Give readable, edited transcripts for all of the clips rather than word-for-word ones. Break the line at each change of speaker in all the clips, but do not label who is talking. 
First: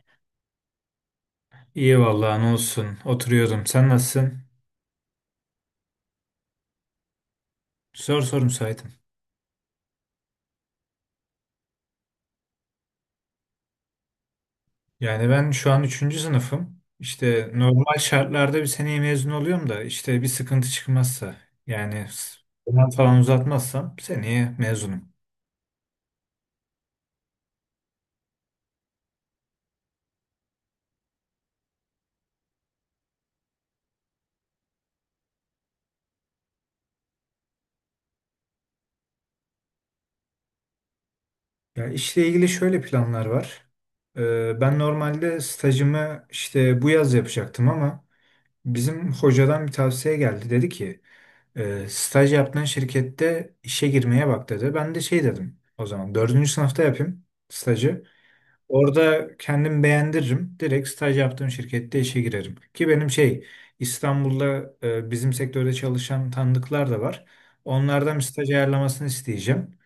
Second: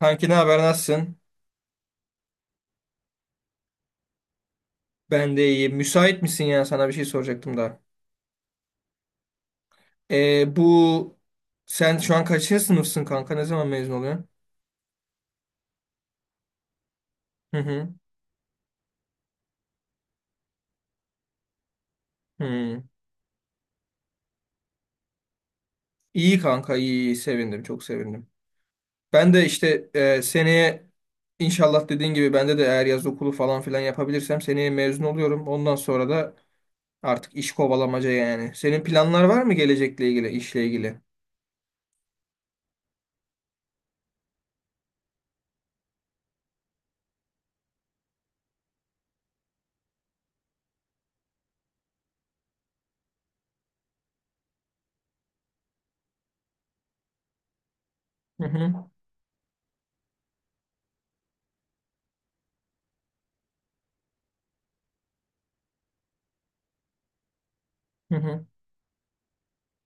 Kanki ne haber nasılsın?
İyi vallahi ne olsun. Oturuyordum. Sen nasılsın?
Ben de iyiyim. Müsait misin ya? Sana bir şey soracaktım da.
Zor soru müsaitim.
Bu sen şu an kaçıncı sınıfsın kanka? Ne zaman mezun oluyorsun?
Yani ben şu an üçüncü sınıfım. İşte
Hı hı.
normal şartlarda bir seneye mezun oluyorum da işte bir sıkıntı çıkmazsa yani
Hı.
zaman falan uzatmazsam seneye mezunum.
İyi kanka, iyi, iyi. Sevindim, çok sevindim. Ben de işte seneye inşallah dediğin gibi bende de eğer yaz okulu falan filan yapabilirsem seneye mezun oluyorum. Ondan sonra da artık iş kovalamaca yani. Senin planlar var mı gelecekle ilgili, işle ilgili?
Ya işle ilgili şöyle planlar var. Ben normalde stajımı işte bu yaz yapacaktım ama bizim hocadan bir tavsiye geldi. Dedi ki staj yaptığın şirkette işe girmeye bak dedi. Ben de şey dedim o zaman dördüncü sınıfta yapayım stajı.
Hı hı.
Orada kendim beğendiririm. Direkt staj yaptığım şirkette işe girerim. Ki benim şey İstanbul'da bizim sektörde çalışan tanıdıklar da var.
Hı
Onlardan bir
hı.
staj ayarlamasını isteyeceğim.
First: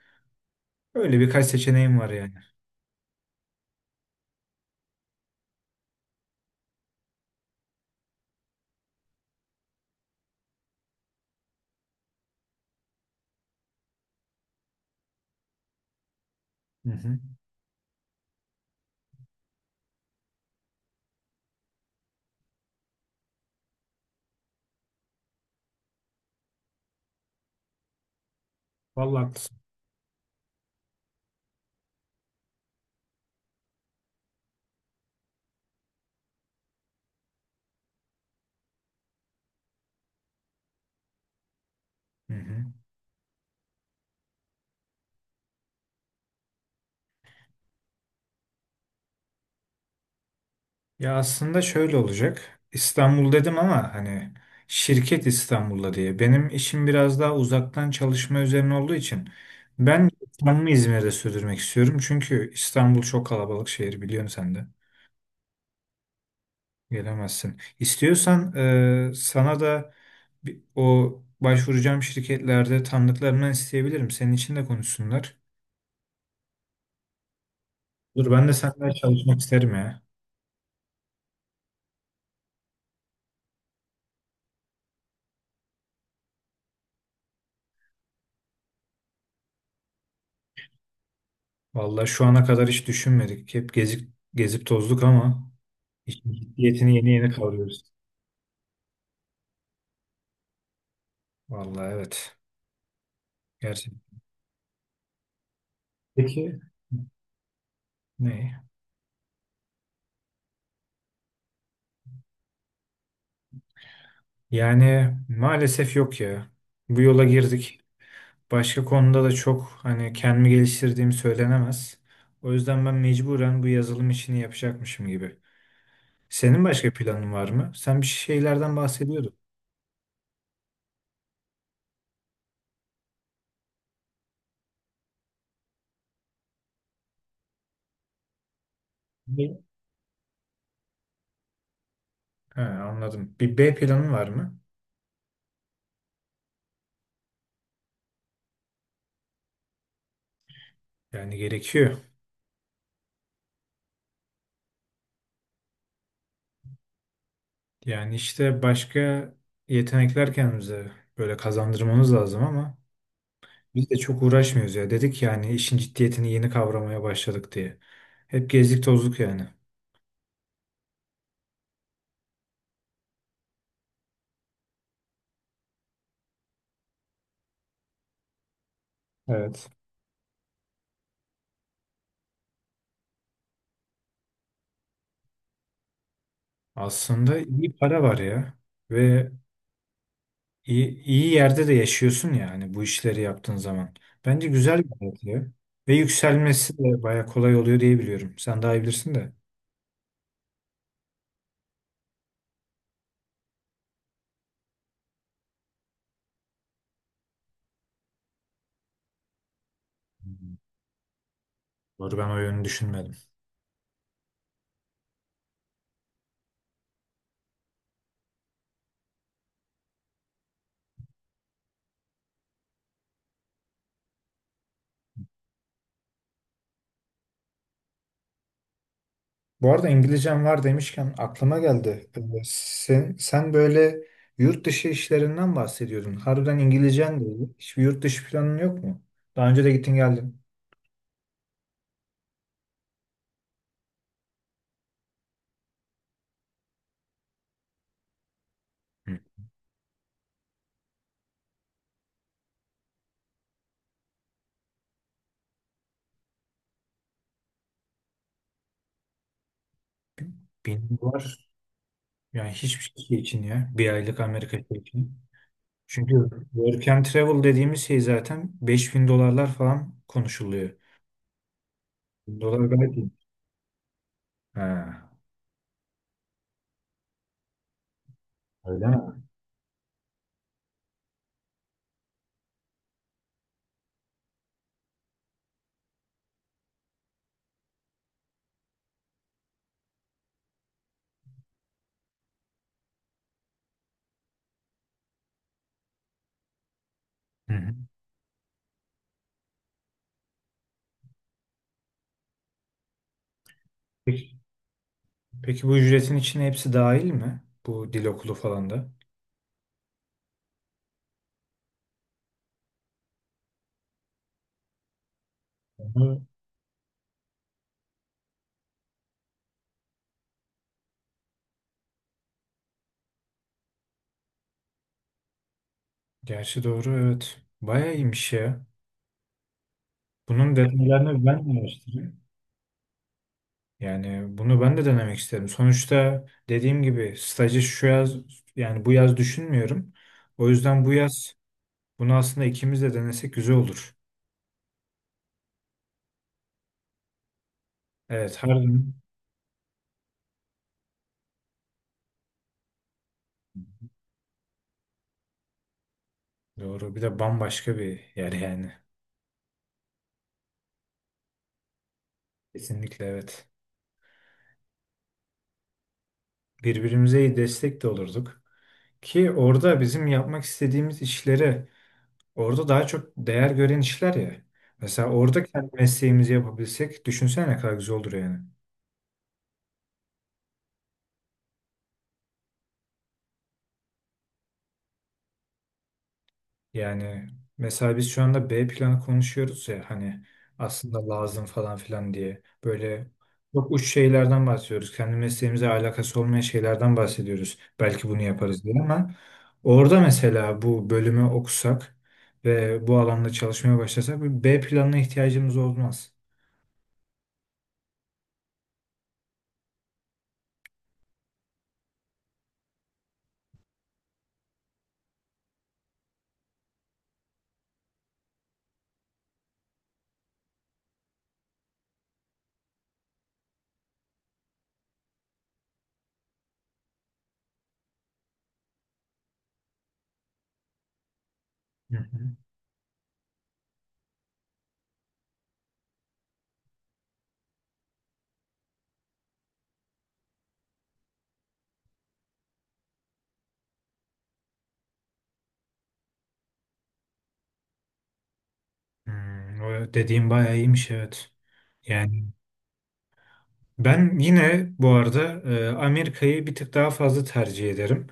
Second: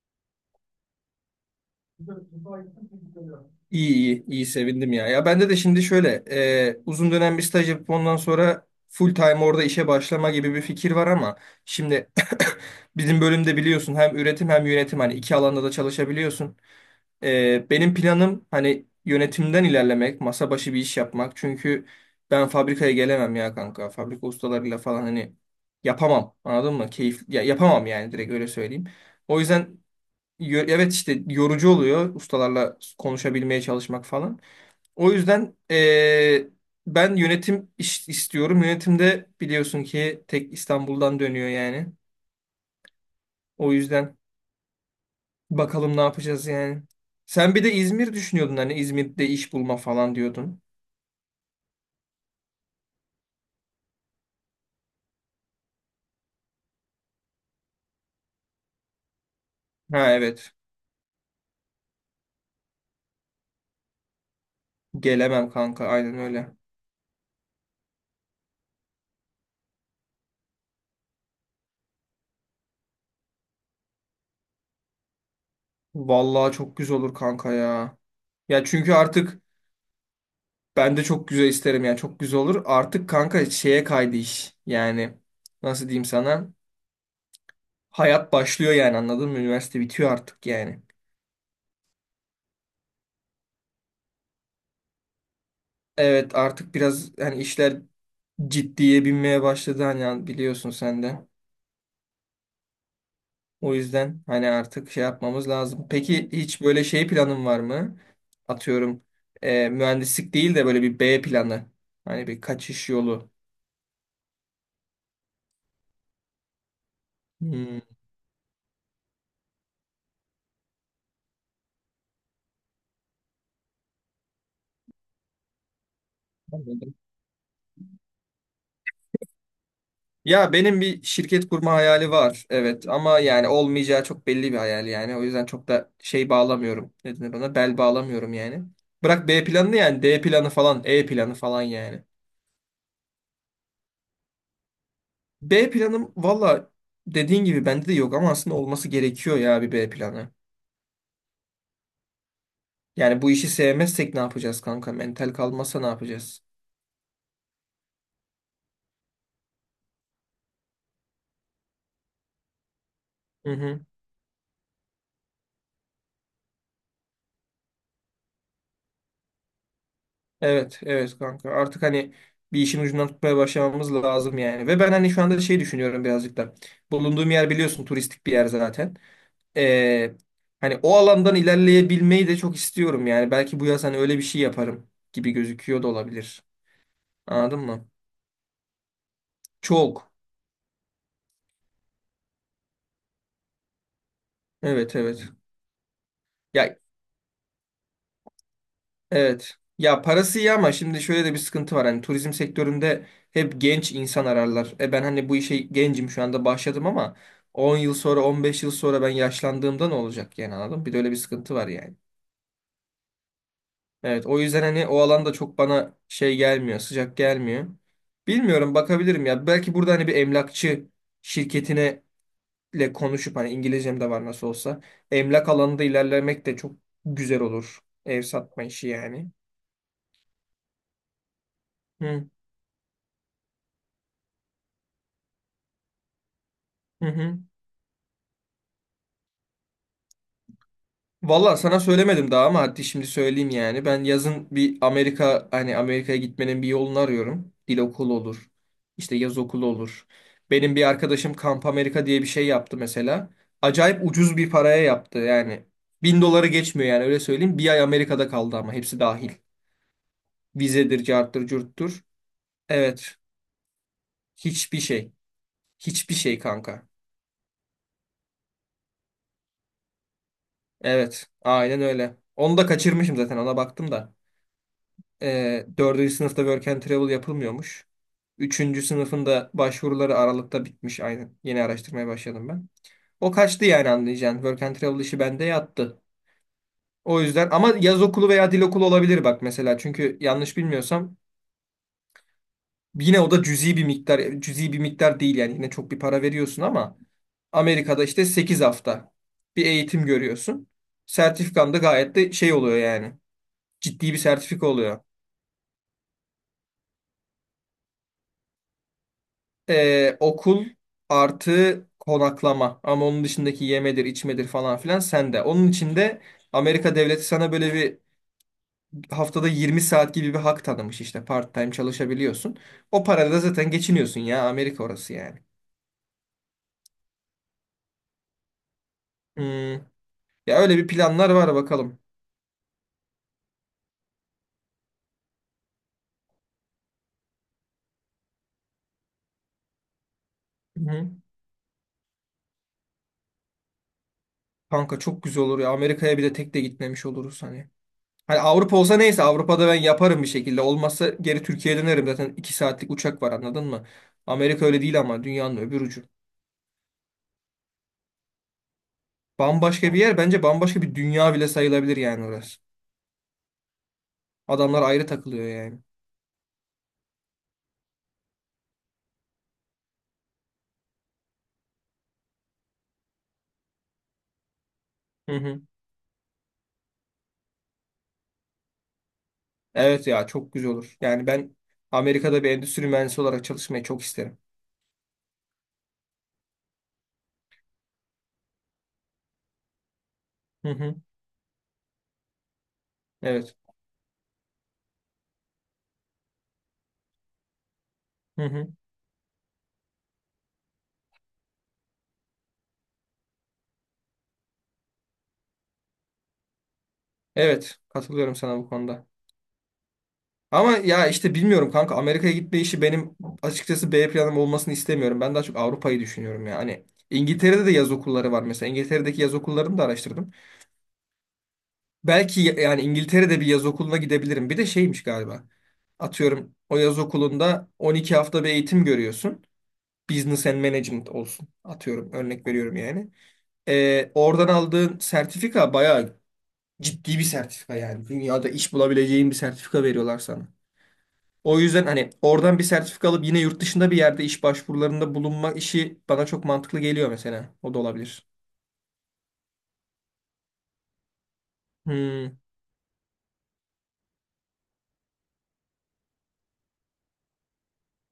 Öyle birkaç seçeneğim var yani.
İyi, iyi, iyi, sevindim ya. Ya bende de şimdi şöyle uzun dönem bir staj yapıp ondan sonra full time orada işe başlama gibi bir fikir var ama şimdi bizim bölümde biliyorsun hem üretim hem yönetim, hani iki alanda da çalışabiliyorsun.
Hı hı.
Benim planım hani yönetimden ilerlemek, masa başı bir iş yapmak. Çünkü ben fabrikaya gelemem ya kanka. Fabrika ustalarıyla falan hani yapamam. Anladın mı? Keyif ya, yapamam yani, direkt öyle söyleyeyim.
Vallahi
O
haklısın.
yüzden evet, işte yorucu oluyor ustalarla konuşabilmeye çalışmak falan. O yüzden ben yönetim iş istiyorum. Yönetimde biliyorsun ki tek İstanbul'dan dönüyor yani.
Hı hı.
O yüzden bakalım ne yapacağız yani. Sen bir de İzmir düşünüyordun, hani İzmir'de iş bulma falan diyordun.
Ya aslında şöyle olacak. İstanbul dedim ama hani şirket İstanbul'da diye. Benim işim biraz daha uzaktan çalışma üzerine olduğu için ben
Ha, evet.
yaşamımı İzmir'de sürdürmek istiyorum. Çünkü İstanbul çok kalabalık şehir biliyorsun sen de.
Gelemem kanka, aynen öyle.
Gelemezsin. İstiyorsan sana da o başvuracağım şirketlerde tanıdıklarımdan isteyebilirim. Senin için de konuşsunlar.
Vallahi çok güzel olur kanka ya.
Dur ben de
Ya
senden
çünkü
çalışmak
artık.
isterim ya.
Ben de çok güzel isterim yani, çok güzel olur. Artık kanka şeye kaydı iş. Yani nasıl diyeyim sana? Hayat başlıyor yani, anladın mı? Üniversite bitiyor artık yani.
Vallahi şu ana kadar hiç düşünmedik. Hep gezip gezip tozduk ama. İşin
Evet, artık
ciddiyetini yeni
biraz
yeni
hani işler
kavruyoruz.
ciddiye binmeye başladı, hani biliyorsun sen de.
Vallahi evet.
O
Gerçekten.
yüzden hani artık şey yapmamız lazım. Peki
Peki
hiç böyle şey planın var mı?
ne?
Atıyorum mühendislik değil de böyle bir B planı. Hani bir kaçış yolu.
Yani maalesef yok ya. Bu yola
Hmm.
girdik. Başka konuda da çok hani kendimi geliştirdiğim söylenemez. O yüzden ben mecburen bu yazılım işini yapacakmışım gibi. Senin başka planın var mı? Sen bir şeylerden bahsediyordun.
Ya, benim bir şirket kurma hayali var. Evet ama yani olmayacağı çok belli bir hayal yani. O yüzden çok da şey bağlamıyorum. Ne denir ona? Bel bağlamıyorum yani. Bırak B
Ne?
planını, yani D planı falan, E planı falan yani.
He, anladım. Bir B planın var mı?
B planım valla dediğin gibi bende de yok ama aslında olması gerekiyor ya bir B planı.
Yani gerekiyor.
Yani bu işi sevmezsek ne yapacağız kanka? Mental kalmazsa ne yapacağız?
Yani işte başka yetenekler kendimize böyle kazandırmamız lazım ama
Hı hı.
biz de çok uğraşmıyoruz ya. Dedik yani işin ciddiyetini yeni kavramaya başladık diye. Hep gezdik tozduk yani.
Evet, evet kanka. Artık hani bir işin ucundan tutmaya başlamamız lazım yani. Ve ben hani şu anda şey düşünüyorum birazcık da. Bulunduğum yer biliyorsun turistik bir yer zaten.
Evet.
Ee, hani o alandan ilerleyebilmeyi de çok istiyorum yani. Belki bu yaz hani öyle bir şey yaparım gibi gözüküyor da olabilir.
Aslında
Anladın
iyi
mı?
para var ya ve
Çok.
iyi, iyi yerde de yaşıyorsun yani bu işleri yaptığın zaman. Bence güzel bir
Evet,
hayat
evet.
ya. Ve
Ya,
yükselmesi de baya kolay oluyor diye biliyorum. Sen daha iyi bilirsin de.
evet. Ya, parası iyi ama şimdi şöyle de bir sıkıntı var. Hani turizm sektöründe hep genç insan ararlar. E, ben hani bu işe gencim şu anda başladım ama 10 yıl sonra, 15 yıl sonra, ben yaşlandığımda ne
Hı
olacak yani,
hı.
anladın mı? Bir de öyle bir sıkıntı var yani.
Doğru ben o yönü düşünmedim.
Evet, o yüzden hani o alanda çok bana şey gelmiyor, sıcak gelmiyor. Bilmiyorum, bakabilirim ya. Belki burada hani bir emlakçı şirketine ile konuşup, hani İngilizcem de var nasıl olsa. Emlak alanında ilerlemek de çok güzel olur. Ev satma işi yani.
Bu arada İngilizcem var demişken aklıma geldi. Ee,
Hı
Sen, sen böyle yurt dışı işlerinden bahsediyordun. Harbiden
hı.
İngilizcen değil
Hı.
iyi. Hiçbir yurt dışı planın yok mu? Daha önce de gittin geldin.
Valla sana söylemedim daha ama hadi şimdi söyleyeyim yani. Ben yazın bir Amerika, hani Amerika'ya gitmenin bir yolunu arıyorum. Dil okulu olur. İşte
Hı.
yaz okulu olur. Benim bir arkadaşım Kamp Amerika diye bir şey yaptı mesela. Acayip ucuz bir paraya yaptı yani. 1000 doları geçmiyor yani, öyle söyleyeyim. Bir ay Amerika'da kaldı ama hepsi dahil.
Benim
Vizedir, carttır,
var.
curttur.
Yani hiçbir
Evet.
şey için ya. Bir aylık Amerika şey
Hiçbir şey.
için. Çünkü
Hiçbir şey kanka.
work and travel dediğimiz şey zaten 5.000 dolarlar falan konuşuluyor.
Evet. Aynen öyle.
Bin
Onu
Dolar
da
gayet iyi.
kaçırmışım zaten, ona baktım da.
Ha,
Dördüncü sınıfta Work and Travel yapılmıyormuş. Üçüncü
öyle mi?
sınıfın da başvuruları Aralık'ta bitmiş aynen. Yeni araştırmaya başladım ben. O kaçtı yani, anlayacağın. Work and Travel işi bende yattı. O yüzden ama yaz okulu veya dil okulu olabilir bak mesela. Çünkü yanlış bilmiyorsam yine o da cüzi bir miktar. Cüzi bir miktar değil yani, yine çok bir para veriyorsun ama
Hı hı.
Amerika'da işte 8 hafta bir eğitim görüyorsun. Sertifikan da gayet de şey oluyor yani. Ciddi bir
Peki,
sertifika oluyor.
peki bu ücretin içine hepsi dahil mi? Bu dil okulu falan da.
Okul artı konaklama, ama onun dışındaki yemedir, içmedir falan filan sende. Onun için de Amerika devleti sana böyle bir haftada 20 saat gibi bir hak tanımış, işte part time çalışabiliyorsun. O parayla da zaten geçiniyorsun ya, Amerika orası yani.
Gerçi doğru evet. Bayağı iyiymiş ya.
Hmm,
Bunun
Ya öyle bir
detaylarını
planlar
ben
var,
de
bakalım.
araştırayım. Yani bunu ben de denemek isterim. Sonuçta dediğim gibi stajı şu yaz yani bu yaz düşünmüyorum. O yüzden bu
Hı.
yaz bunu aslında ikimiz de denesek güzel olur.
Kanka çok güzel olur ya, Amerika'ya bir de tek de gitmemiş oluruz hani.
Evet
Hani Avrupa
harbiden
olsa neyse, Avrupa'da ben yaparım bir şekilde. Olmazsa geri Türkiye'ye dönerim zaten, 2 saatlik uçak var, anladın mı? Amerika öyle değil ama, dünyanın öbür ucu.
doğru. Bir de bambaşka bir yer yani.
Bambaşka bir yer, bence bambaşka bir dünya bile sayılabilir yani orası.
Kesinlikle evet.
Adamlar ayrı takılıyor yani.
Birbirimize iyi destek de olurduk. Ki orada bizim yapmak istediğimiz işlere. Orada daha çok değer gören işler ya. Mesela
Hı
orada
hı.
kendi mesleğimizi yapabilsek düşünsene ne kadar güzel olur yani.
Evet ya, çok güzel olur. Yani ben Amerika'da bir endüstri mühendisi olarak çalışmayı çok isterim.
Yani mesela biz şu anda B planı konuşuyoruz ya hani
Hı hı.
aslında lazım falan filan diye. Böyle
Evet.
çok uç şeylerden bahsediyoruz. Kendi mesleğimize alakası olmayan şeylerden bahsediyoruz. Belki bunu
Hı
yaparız
hı.
diye ama orada mesela bu bölümü okusak ve bu alanda çalışmaya başlasak bir B planına ihtiyacımız olmaz.
Evet, katılıyorum sana bu konuda. Ama ya işte bilmiyorum kanka, Amerika'ya gitme işi benim açıkçası B planım olmasını istemiyorum. Ben daha çok Avrupa'yı düşünüyorum ya. Hani İngiltere'de de yaz okulları var mesela. İngiltere'deki yaz okullarını da araştırdım. Belki yani İngiltere'de bir yaz okuluna gidebilirim. Bir de şeymiş galiba. Atıyorum o yaz okulunda 12 hafta bir eğitim görüyorsun. Business and Management olsun.
Hı
Atıyorum,
hı.
örnek veriyorum yani. Oradan aldığın sertifika bayağı ciddi bir sertifika yani. Dünyada iş bulabileceğin bir sertifika veriyorlar sana. O yüzden hani oradan bir sertifika alıp yine yurt dışında bir yerde iş başvurularında bulunma işi bana çok mantıklı geliyor mesela. O da olabilir.
O dediğim bayağı iyiymiş evet. Yani
Hmm.
ben yine bu arada Amerika'yı bir tık daha fazla tercih ederim.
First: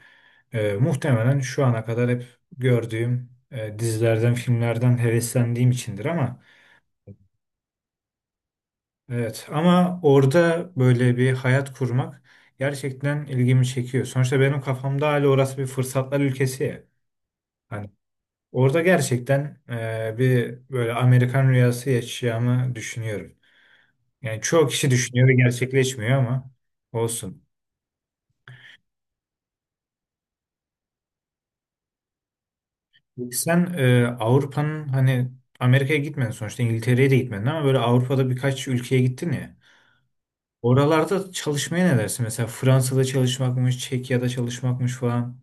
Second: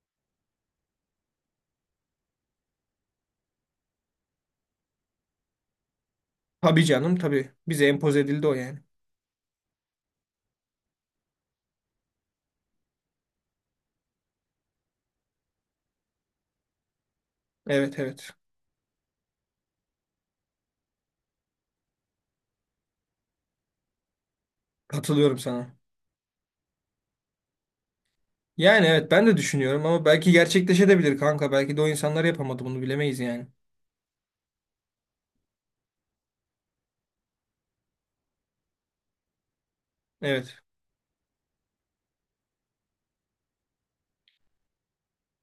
Muhtemelen şu ana kadar hep gördüğüm dizilerden, filmlerden heveslendiğim içindir ama
Tabii canım, tabii. Bize empoze edildi o yani.
evet, ama orada böyle bir hayat kurmak gerçekten ilgimi çekiyor. Sonuçta benim kafamda hala orası bir fırsatlar ülkesi ya. Hani
Evet, evet.
orada gerçekten bir böyle Amerikan rüyası yaşayacağımı düşünüyorum. Yani çoğu kişi düşünüyor ve
Katılıyorum sana.
gerçekleşmiyor ama olsun.
Yani evet, ben de düşünüyorum ama belki gerçekleşebilir kanka. Belki de o insanlar yapamadı bunu, bilemeyiz yani.
Sen Avrupa'nın hani Amerika'ya gitmedin sonuçta İngiltere'ye de gitmedin ama böyle Avrupa'da birkaç ülkeye gittin ya.
Evet.
Oralarda çalışmaya ne dersin? Mesela Fransa'da çalışmakmış, Çekya'da çalışmakmış falan.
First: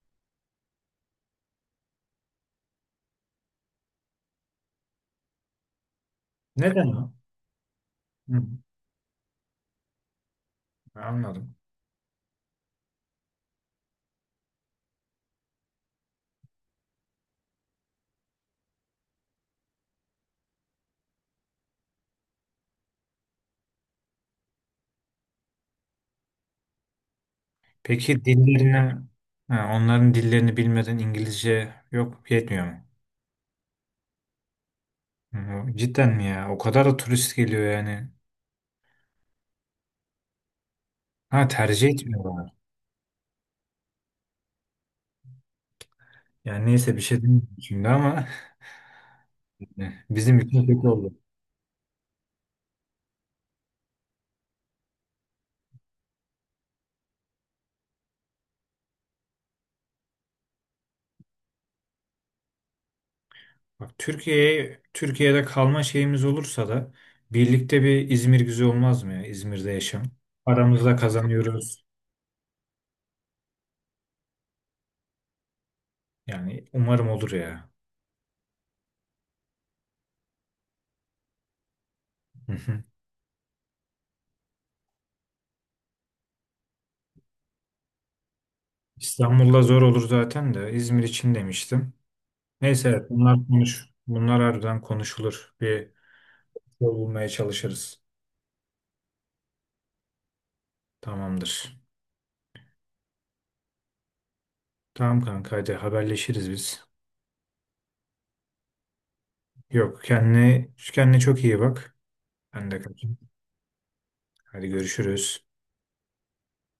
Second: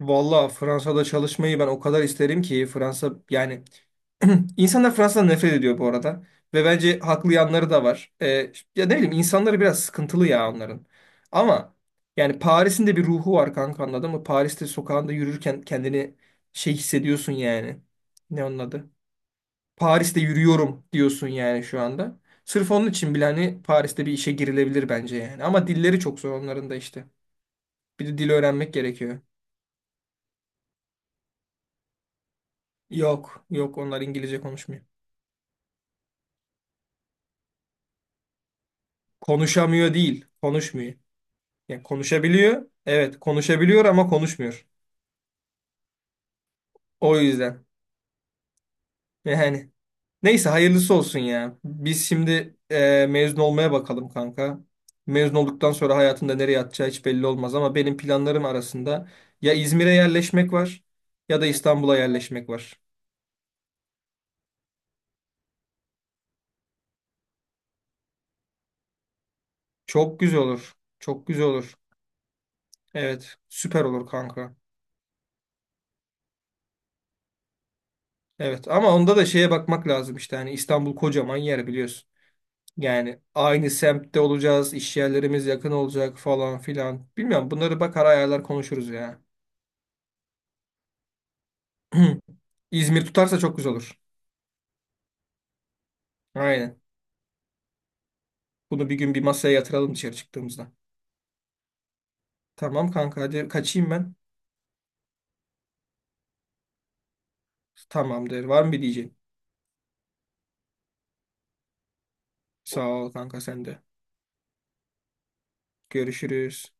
Valla, Fransa'da çalışmayı ben o kadar isterim ki, Fransa yani. insanlar Fransa'dan nefret ediyor bu arada. Ve
Neden
bence
o?
haklı yanları da var. Ee,
Hı,
ya ne bileyim, insanları biraz sıkıntılı ya onların.
anladım.
Ama yani Paris'in de bir ruhu var kanka, anladın mı? Paris'te sokağında yürürken kendini şey hissediyorsun yani. Ne onun adı? Paris'te yürüyorum diyorsun yani şu anda. Sırf onun için bile hani Paris'te bir işe girilebilir bence yani. Ama dilleri çok zor onların da işte. Bir de
Peki
dil öğrenmek
dillerinden,
gerekiyor.
ha, onların dillerini bilmeden İngilizce yok yetmiyor mu?
Yok, yok, onlar İngilizce konuşmuyor.
Hı, cidden mi ya? O kadar da turist geliyor yani.
Konuşamıyor değil, konuşmuyor.
Ha,
Yani
tercih etmiyorlar.
konuşabiliyor, evet konuşabiliyor ama konuşmuyor.
Yani neyse bir
O
şey demeyeyim
yüzden
şimdi ama
yani.
bizim
Neyse,
için kötü
hayırlısı
oldu.
olsun ya. Biz şimdi mezun olmaya bakalım kanka. Mezun olduktan sonra hayatında nereye atacağı hiç belli olmaz, ama benim planlarım arasında ya İzmir'e yerleşmek var, ya da İstanbul'a yerleşmek var.
Bak Türkiye'de kalma şeyimiz olursa da birlikte bir İzmir güzel olmaz mı ya? İzmir'de yaşam.
Çok güzel olur.
Paramızla
Çok güzel olur.
kazanıyoruz.
Evet, süper olur kanka.
Yani umarım olur ya.
Evet ama onda da şeye bakmak lazım işte, hani İstanbul kocaman yer, biliyorsun.
Hı hı.
Yani aynı semtte olacağız, iş yerlerimiz yakın olacak falan filan. Bilmiyorum, bunları bakar ayarlar konuşuruz ya.
İstanbul'da zor olur zaten de İzmir için demiştim. Neyse
İzmir
evet, bunlar
tutarsa çok güzel
konuş.
olur.
Bunlar harbiden konuşulur. Bir
Aynen.
yol bulmaya çalışırız.
Bunu bir gün bir masaya yatıralım dışarı çıktığımızda.
Tamamdır.
Tamam kanka, hadi kaçayım ben.
Tamam kanka hadi haberleşiriz biz.
Tamam der. Var mı bir diyeceğin?
Yok kendine, kendine çok iyi bak. Ben de
Sağ ol
kaçayım.
kanka, sen de.
Hadi görüşürüz.
Görüşürüz.